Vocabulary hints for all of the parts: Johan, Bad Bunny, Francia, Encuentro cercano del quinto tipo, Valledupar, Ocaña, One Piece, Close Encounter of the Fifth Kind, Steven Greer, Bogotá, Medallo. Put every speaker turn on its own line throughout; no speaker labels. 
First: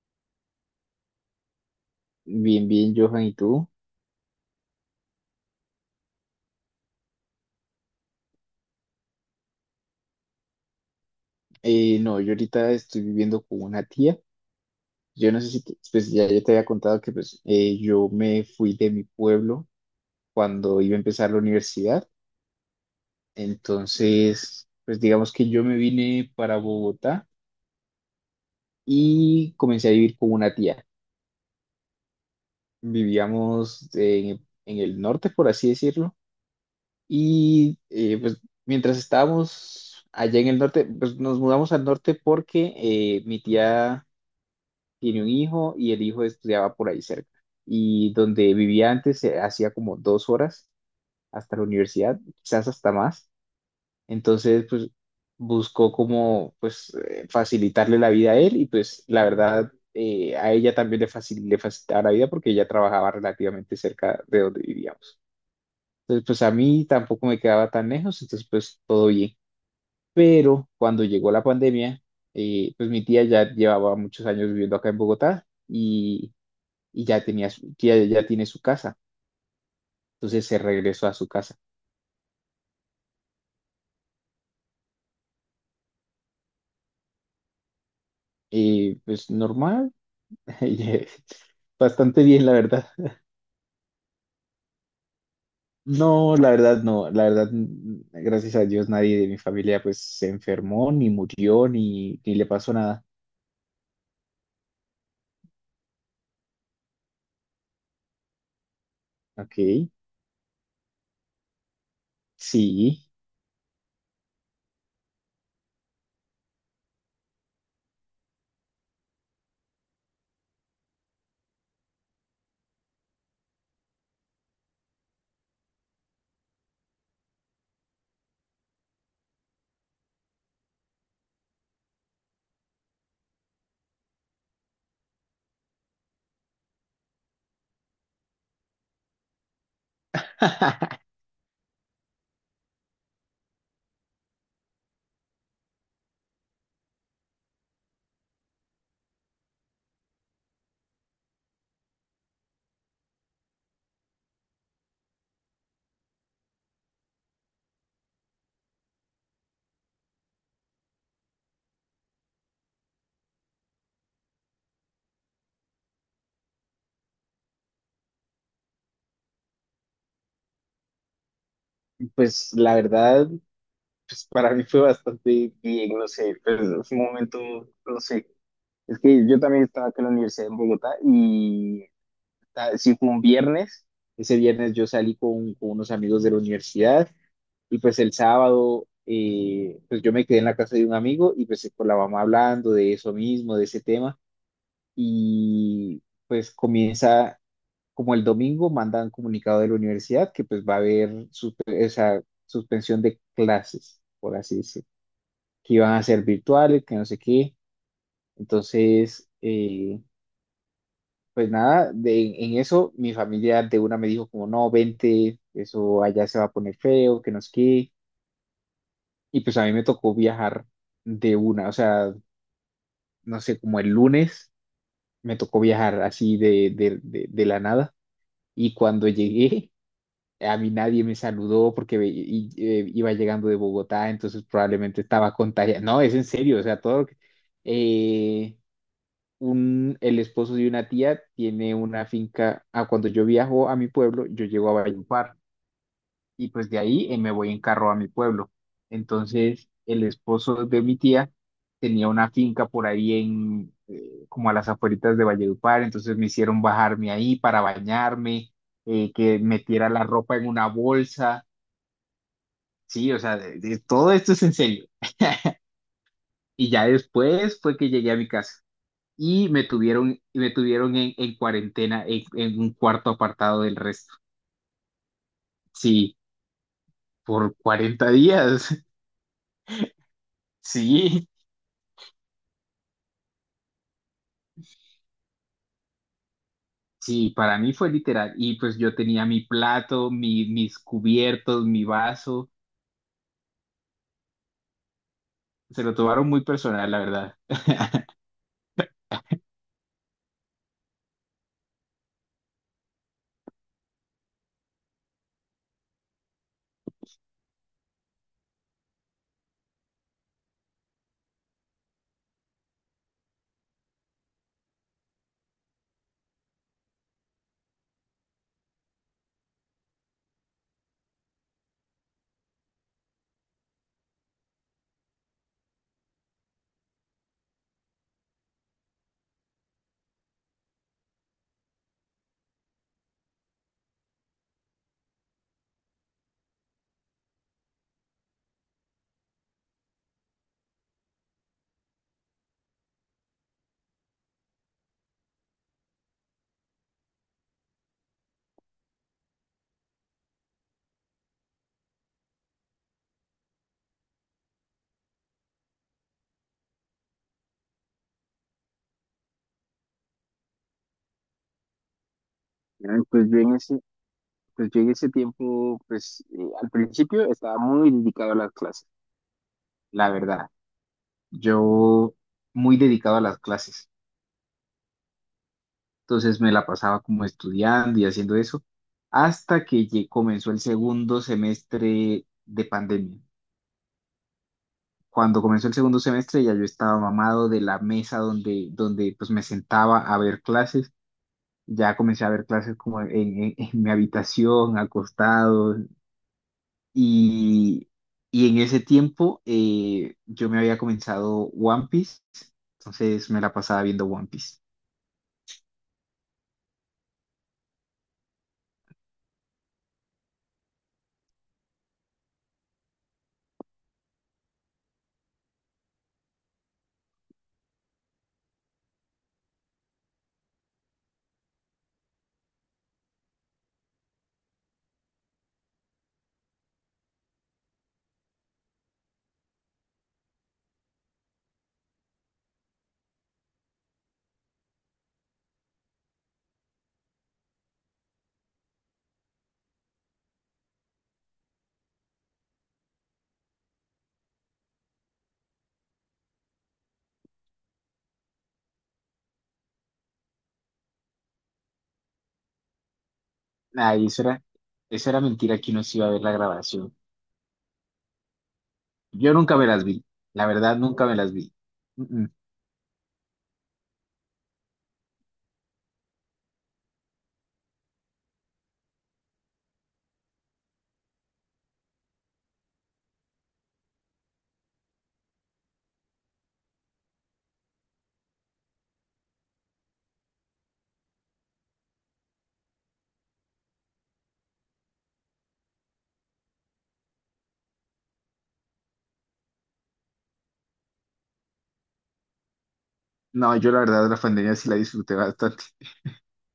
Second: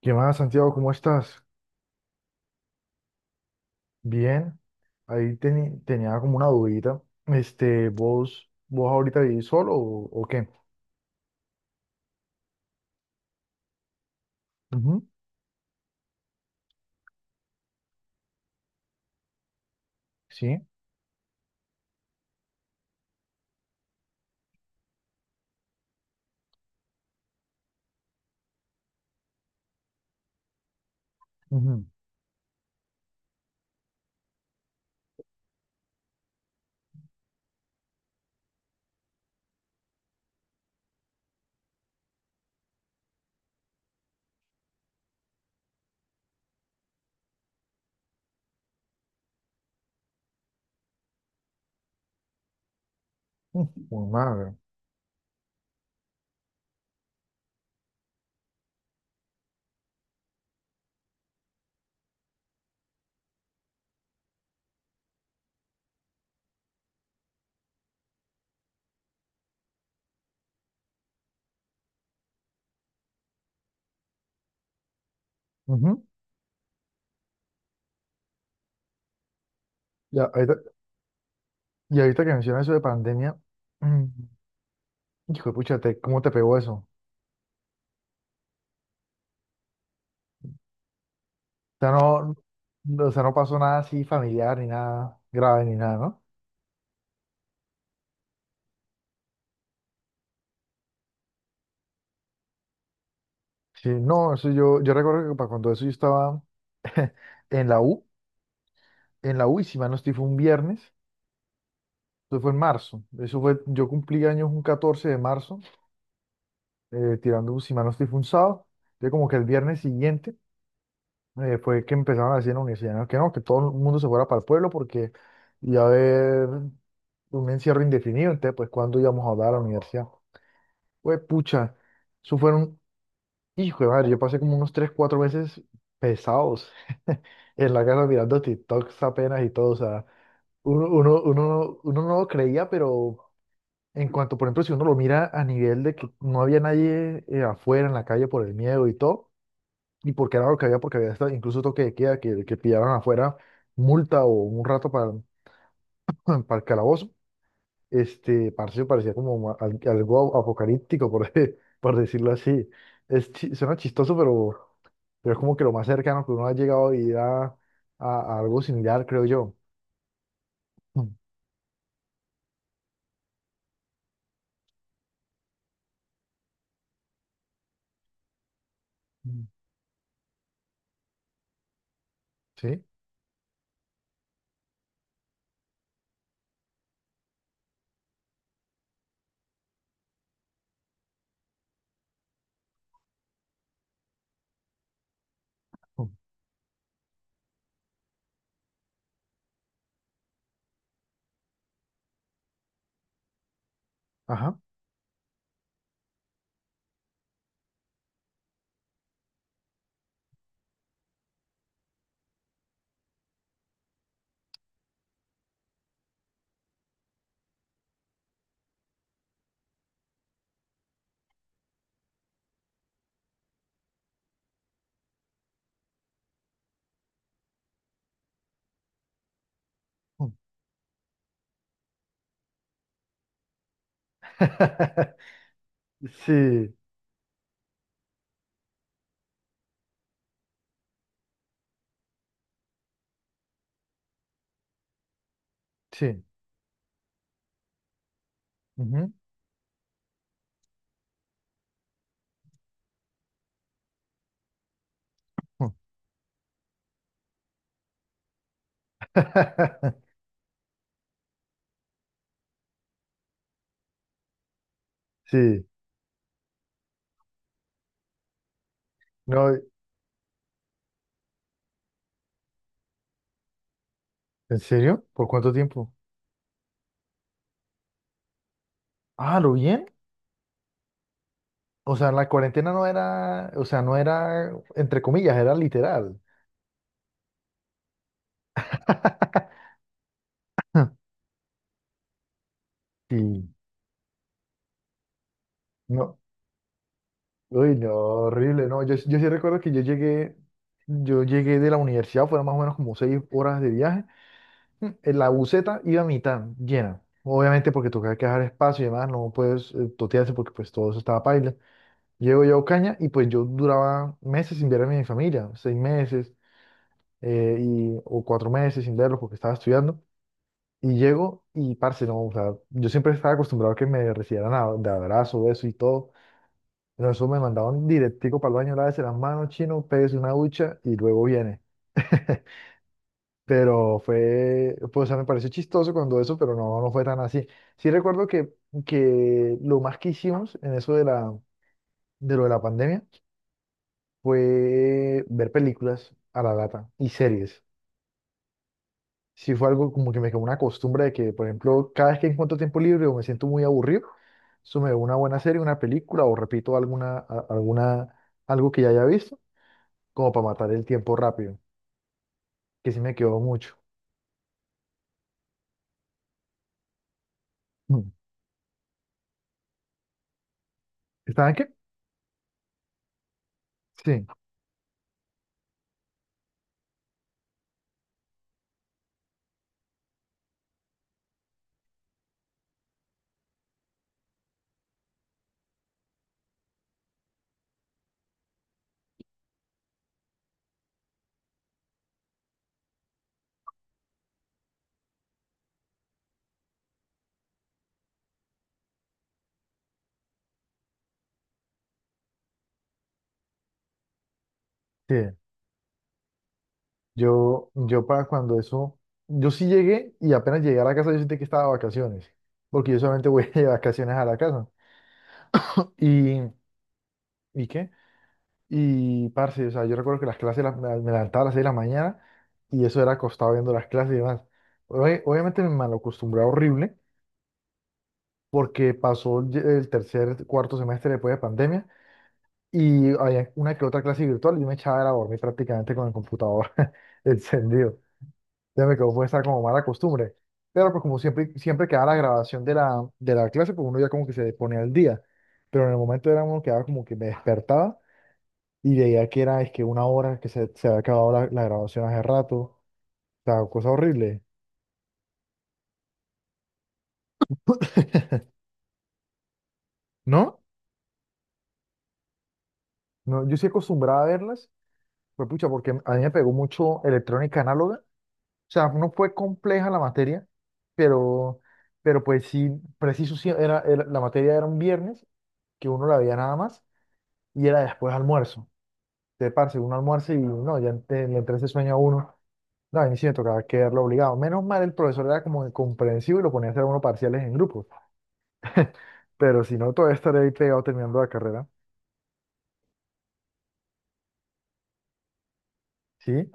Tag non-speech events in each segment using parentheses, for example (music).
¿Qué más, Santiago? ¿Cómo estás?
Bien, bien, Johan, ¿y tú?
Bien, ahí tenía como una dudita. Este, ¿vos ahorita vivís solo o qué?
No, yo ahorita estoy viviendo con una tía.
Ujú.
Yo no sé si, pues ya yo te había contado que yo me fui de mi pueblo
Sí.
cuando iba a empezar la universidad. Entonces, pues digamos que yo me vine para Bogotá y comencé a vivir con una tía.
Ujú.
Vivíamos en el norte, por así decirlo. Y pues mientras estábamos allá en el norte, pues nos mudamos al norte porque mi tía tiene un hijo y el hijo estudiaba por ahí cerca. Y donde vivía antes se hacía como 2 horas hasta la universidad, quizás hasta más.
Mm, por madre.
Entonces, pues buscó como facilitarle la vida a él y pues la verdad a ella también le facilitaba la vida porque ella trabajaba relativamente cerca de donde vivíamos. Entonces, pues a mí tampoco me quedaba tan lejos, entonces pues todo bien. Pero cuando llegó la pandemia, pues mi tía ya llevaba muchos años viviendo acá en Bogotá
Ujú.
y ya, ya tiene su casa.
Y,
Entonces
ahorita,
se regresó a su casa.
y ahorita que mencionas eso de pandemia, mm, hijo de pucha, ¿cómo te pegó eso? O
Y pues normal, (laughs) y,
sea,
bastante
no,
bien, la verdad.
o sea, no pasó nada así familiar ni nada grave ni nada, ¿no?
No, la verdad no, la verdad, gracias a Dios nadie de mi familia pues se enfermó, ni murió, ni le pasó nada.
Sí, no, eso yo recuerdo que para cuando eso yo estaba en la U,
Ok,
Y si mal no estoy, fue un viernes. Eso fue en marzo.
sí.
Eso fue, yo cumplí años un 14 de marzo, tirando, si mal no estoy fue un sábado. Yo como que el viernes siguiente fue que empezaron a decir en la universidad, ¿no? Que no, que todo el mundo se fuera para el pueblo porque iba a haber un encierro indefinido. Entonces, pues, ¿cuándo íbamos a hablar a la universidad? Pues, pucha, eso fueron, hijo de madre, yo pasé como unos 3 4 meses pesados (laughs) en la casa mirando TikToks apenas y todo. O sea,
(laughs)
uno no lo creía. Pero en cuanto, por ejemplo, si uno lo mira a nivel de que no había nadie afuera en la calle por el miedo y todo, y porque era lo que había, porque había hasta incluso toque de queda, que pillaban afuera multa o un rato para, (laughs) para el calabozo, este, parce, parecía como algo apocalíptico, (laughs) por decirlo así. Es, suena chistoso, pero, es como que lo más cercano que uno ha llegado a vivir a algo similar, creo yo. (clears throat)
Pues la verdad, pues para mí fue bastante bien, no sé, pero fue un momento, no sé. Es que
Mm.
yo
Mm.
también estaba acá en la universidad en Bogotá y ah,
¿Sí?
sí fue un viernes, ese viernes yo salí con unos amigos de la universidad y pues el sábado pues yo me quedé en la casa de un amigo y pues con la mamá hablando de eso mismo, de ese tema
(clears throat)
y
Mm.
pues comienza como el domingo mandan comunicado de la universidad que pues va a haber suspensión de clases, por así
Ajá.
decirlo, que iban a ser virtuales, que no sé qué. Entonces, pues nada, de, en eso mi familia de una me dijo como, no, vente, eso allá se va a poner feo, que nos quede. Y pues a mí me tocó viajar de una, o sea, no sé, como el lunes me tocó viajar así de la nada. Y cuando (laughs) llegué,
Mm.
a mí nadie me saludó porque iba llegando de Bogotá, entonces probablemente estaba
(laughs)
contagiado. No, es en serio, o
Sí.
sea, todo lo que eh, el esposo de una tía tiene una finca. Ah, cuando yo viajo a mi pueblo, yo llego a Valledupar
Sí.
y pues de ahí me voy en carro a mi pueblo. Entonces, el esposo de mi tía tenía una finca por ahí como a las afueritas de Valledupar, entonces me hicieron bajarme ahí para bañarme, que metiera
(laughs)
la ropa en una bolsa. Sí, o sea, todo esto es en serio. (laughs)
Sí,
Y ya después fue que llegué a mi casa. Y
no,
me tuvieron, y me tuvieron en cuarentena en un cuarto apartado del resto.
¿en serio? ¿Por cuánto tiempo?
Sí, por 40 días. (laughs)
Ah, ¿lo bien?
Sí,
O sea, la cuarentena no era, o sea, no era entre comillas, era literal.
sí, para mí fue literal. Y pues yo tenía mi
(laughs)
plato, mis cubiertos, mi vaso.
Sí,
Se lo
no,
tomaron muy personal, la verdad.
uy, no, horrible, no, yo sí recuerdo que yo llegué de la universidad, fueron más o menos como 6 horas de viaje, en la buseta iba a mitad, llena, obviamente porque tocaba que dejar espacio y demás, no puedes totearse porque pues todo eso estaba paila. Llego yo a Ocaña y pues yo duraba meses sin ver a mi familia, 6 meses y, o 4 meses sin verlos porque estaba estudiando. Y llego y, parce, no, o sea, yo siempre estaba acostumbrado a que me recibieran de abrazo, beso y todo. Pero eso me mandaban directico para el baño, lávese las manos, chino, pégase una ducha y luego viene. (laughs) Pero fue, pues, o sea, me pareció chistoso cuando eso, pero no, no fue tan así. Sí recuerdo que, lo más que hicimos en eso de lo de la pandemia fue ver películas a la lata y series. Sí fue algo como que me quedó una costumbre de que, por ejemplo, cada vez que encuentro tiempo libre o me siento muy aburrido, eso me veo una buena serie, una película o repito alguna, alguna, algo que ya haya visto, como para matar el tiempo rápido, que sí
Ay,
me quedó mucho.
Pues yo en ese tiempo, al principio estaba muy
Mm.
dedicado a las clases, la verdad.
¿Estaban qué?
Yo muy dedicado a las clases.
Sí.
Entonces me la pasaba como estudiando y haciendo eso hasta que comenzó el segundo semestre de pandemia. Cuando comenzó el segundo semestre ya yo estaba mamado de la mesa donde pues me sentaba a ver clases. Ya comencé a ver clases en mi habitación, acostado. Y, y en ese tiempo yo me había comenzado One Piece, entonces me la pasaba viendo One Piece.
Sí. Yo para cuando eso, yo sí llegué y apenas llegué a la casa yo sentí que estaba de vacaciones, porque yo solamente voy (laughs) de vacaciones a la casa. ¿Y, y qué? Y, parce, o sea, yo recuerdo que las clases me levantaba a las 6 de la mañana y eso era acostado viendo las clases y demás. Obviamente me malacostumbré horrible porque pasó el tercer, cuarto semestre después de pandemia y había una que otra clase virtual y yo me echaba era a dormir prácticamente con el computador (laughs) encendido. Ya me quedó fue esa como mala costumbre. Pero pues como siempre, siempre quedaba la grabación de la clase, pues uno ya como que se ponía al día. Pero en el momento era uno que quedaba como que me despertaba y veía que era, es que una hora que se había acabado la grabación hace rato, o sea, cosa
Ay,
horrible,
eso era mentira que uno se iba a ver la grabación. Yo nunca me las vi, la
¿no?
verdad nunca me las vi. Mm, mm.
No, yo sí acostumbraba a verlas, pues pucha, porque a mí me pegó mucho electrónica análoga, o sea, no fue compleja la materia, pero, pero, pues sí, preciso, sí, la materia era un viernes, que uno la veía nada más, y era después almuerzo, te parce, uno almuerzo y no, ya le entra ese sueño a uno, no, a mí sí me tocaba quedarlo obligado, menos mal el profesor era como comprensivo y lo ponía a hacer a uno parciales en grupo. (laughs) Pero si no, todavía estaré ahí pegado terminando la carrera.
No, yo la verdad la pandemia sí la disfruté bastante. (laughs)
¿Sí?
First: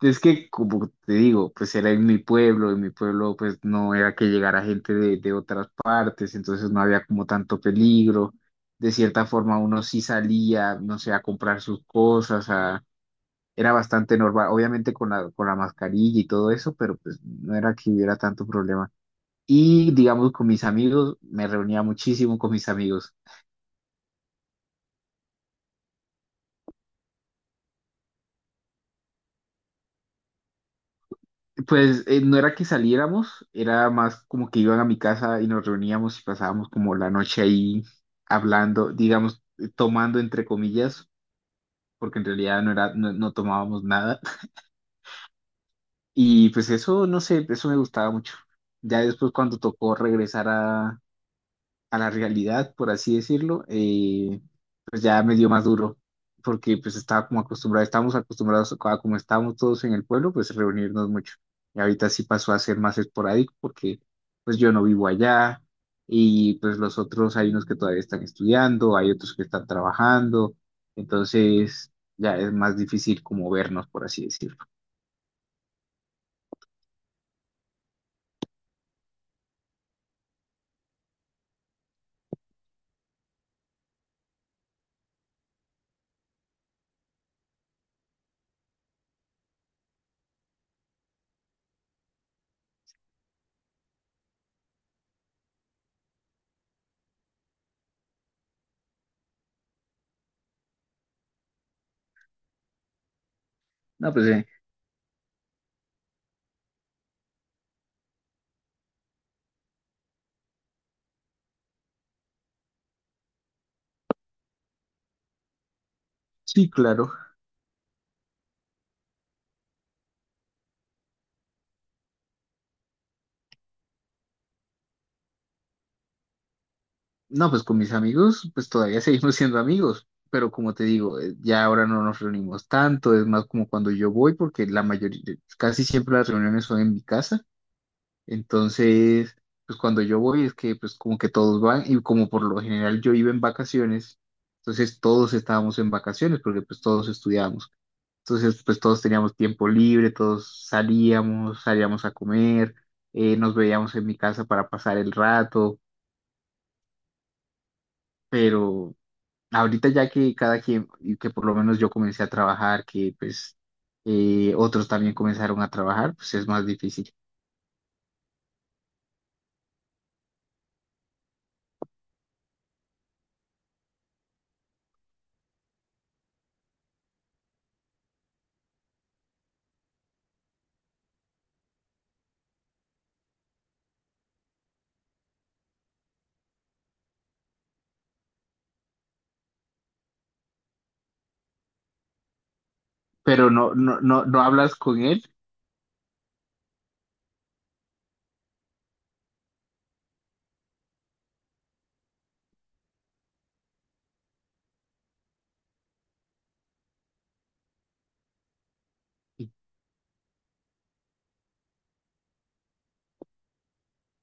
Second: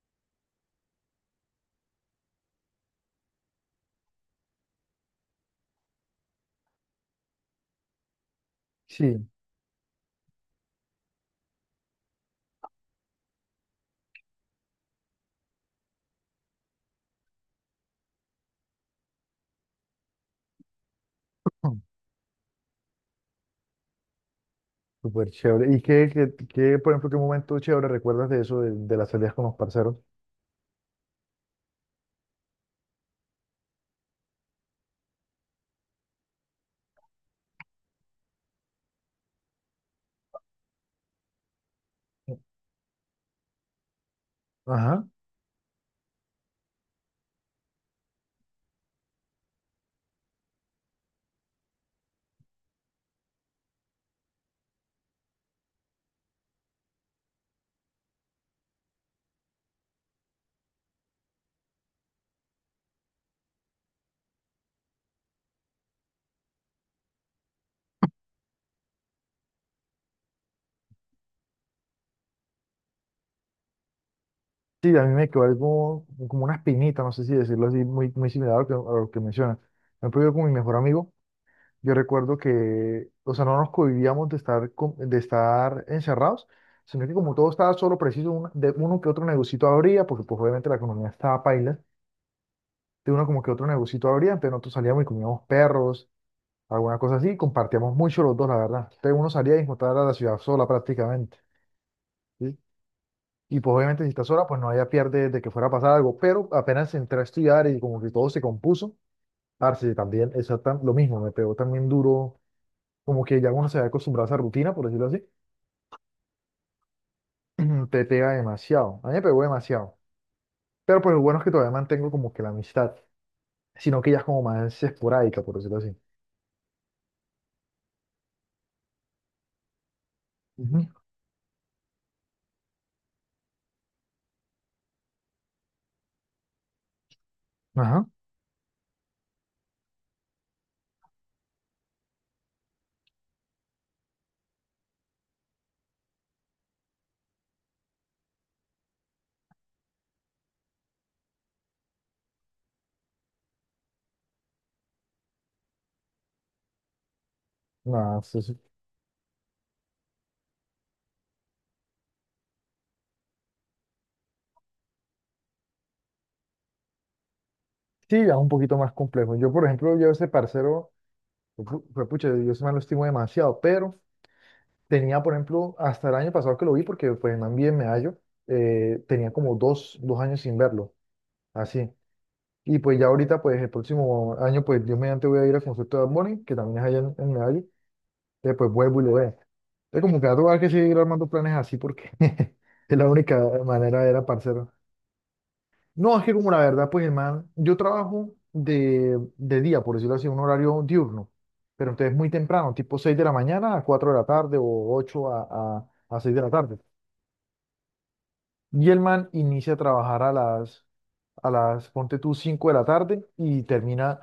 Es que, como te digo, pues era en mi pueblo pues no era que llegara gente de otras partes, entonces no había como tanto peligro. De cierta
Sí.
forma uno sí salía, no sé, a comprar sus cosas, a era bastante normal, obviamente con la mascarilla y todo eso, pero pues no era que hubiera tanto problema. Y digamos, con mis amigos, me
Mm.
reunía muchísimo con mis amigos.
Súper chévere. ¿Y qué, por ejemplo, qué momento chévere recuerdas de eso, de, las salidas con los parceros?
Pues no era que saliéramos, era más como que iban a mi casa y nos reuníamos y pasábamos como la noche ahí hablando, digamos, tomando entre comillas, porque en realidad no era, no tomábamos nada. (laughs)
Ajá.
Y pues eso, no sé, eso me gustaba mucho. Ya después cuando tocó regresar a la realidad, por así decirlo, pues ya me dio más duro, porque pues estaba como acostumbrado, estábamos acostumbrados a como estábamos todos en el pueblo, pues reunirnos mucho. Y ahorita sí pasó a ser más esporádico porque pues yo no vivo allá y pues los otros hay unos que todavía están estudiando, hay otros que están trabajando, entonces ya es más difícil como vernos, por así decirlo.
Sí, a mí me quedó algo como una espinita, no sé si decirlo así, muy, muy similar a lo que mencionas. Por ejemplo, yo con mi mejor amigo, yo recuerdo que, o sea, no nos convivíamos de estar, de estar encerrados, sino que como todo estaba solo preciso, de uno que otro negocito abría, porque pues obviamente la economía estaba paila, de uno como que otro negocito abría, entonces nosotros salíamos y comíamos perros, alguna cosa así, y compartíamos mucho los dos, la verdad. Entonces uno salía y encontraba la ciudad sola prácticamente, ¿sí? Y pues obviamente si
No,
está
pues
sola, pues no había pierde de que fuera a pasar algo, pero apenas entré a estudiar y como que todo se compuso, parce, también exactamente lo mismo, me pegó también duro, como que ya uno se había acostumbrado a esa rutina, por decirlo así,
sí, claro.
(clears throat) te pega demasiado, a mí me pegó demasiado. Pero pues lo bueno es que todavía mantengo como que la amistad, sino que ya es como más esporádica, por decirlo así.
No, pues con mis amigos, pues todavía (laughs) seguimos siendo amigos, pero como
Ujú.
te digo, ya ahora no nos reunimos tanto, es más como cuando yo voy, porque la mayoría, casi siempre las reuniones son en mi casa,
Ajá.
entonces, pues cuando yo voy es que pues como que todos van y como por lo general yo iba en vacaciones, entonces todos estábamos en vacaciones porque pues todos estudiábamos, entonces pues todos teníamos tiempo libre, todos salíamos, salíamos a comer, nos veíamos en mi casa para pasar el rato,
Nada,
pero ahorita ya que cada quien, y que por lo menos yo comencé a trabajar, que pues otros también comenzaron a trabajar, pues es más difícil.
sí, ya es un poquito más complejo. Yo, por ejemplo, yo ese parcero, yo fue pucha, yo ese man lo estimo demasiado, pero tenía, por ejemplo, hasta el año pasado que lo vi, porque pues el man vive en Medallo, tenía como dos años sin verlo, así. Y pues ya ahorita, pues el próximo año, pues Dios mediante voy a ir al concierto de Bad Bunny, que también es allá en, Medallo, entonces pues vuelvo y lo veo. Entonces como que va a tocar que seguir armando planes así, porque (laughs) es la única
Pero no, no,
manera era
no, no
parcero.
hablas con él,
No, es que como la verdad, pues hermano, yo trabajo de, día, por decirlo así, un horario diurno, pero entonces muy temprano, tipo 6 de la mañana a 4 de la tarde o 8 a 6 de la tarde. Y el man
y-
inicia a trabajar a las, ponte tú, 5 de la tarde y termina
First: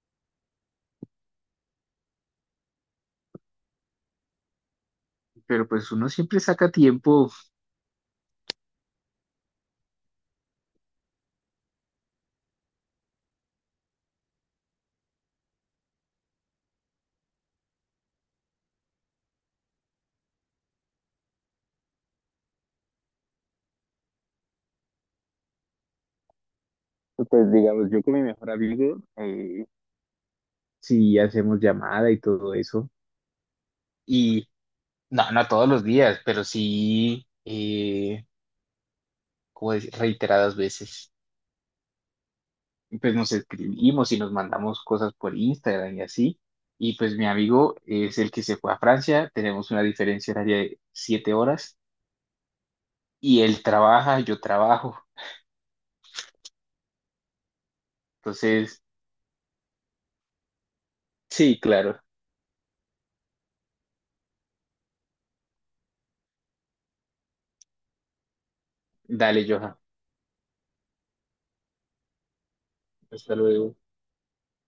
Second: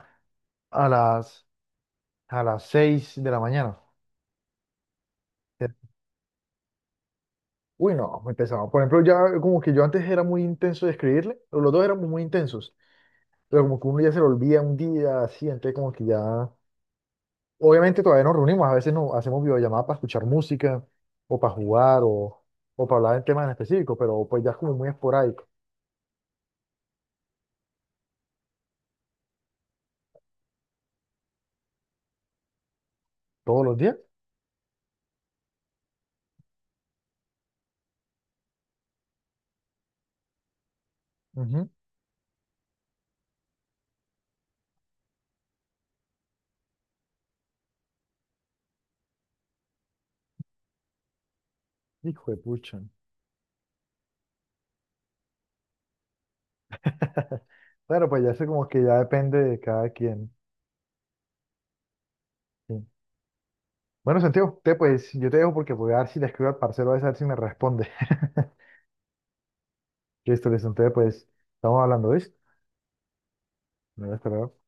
a las, a las 6 de la mañana.
pero pues uno siempre saca tiempo.
Uy, no, empezamos. Por ejemplo, ya como que yo antes era muy intenso de escribirle, pero los dos éramos muy intensos, pero como que uno ya se lo olvida un día, así, entonces como que ya obviamente todavía nos reunimos, a veces nos hacemos videollamadas para escuchar música o para jugar o para hablar de temas en específico, pero pues ya es como muy esporádico.
Pues digamos, yo con mi mejor amigo, si hacemos llamada y todo eso.
¿Todos los días?
Y no, no todos los días, pero sí, como decir, reiteradas veces.
Ujú.
Pues nos escribimos y nos mandamos cosas por Instagram y así. Y pues mi amigo es el que se fue a Francia, tenemos una diferencia horaria de 7 horas
Hijo de pucha.
y él trabaja, yo trabajo.
(laughs) Claro, pues ya sé como que
Entonces,
ya depende de cada quien.
sí, claro,
Sí. Bueno, Santiago, te pues yo te dejo porque voy a ver si le escribo al parcero a ver si me responde.
dale, Johan,
(laughs) Listo, listo. Entonces, pues estamos hablando de esto.
hasta luego.
Me voy a esperar.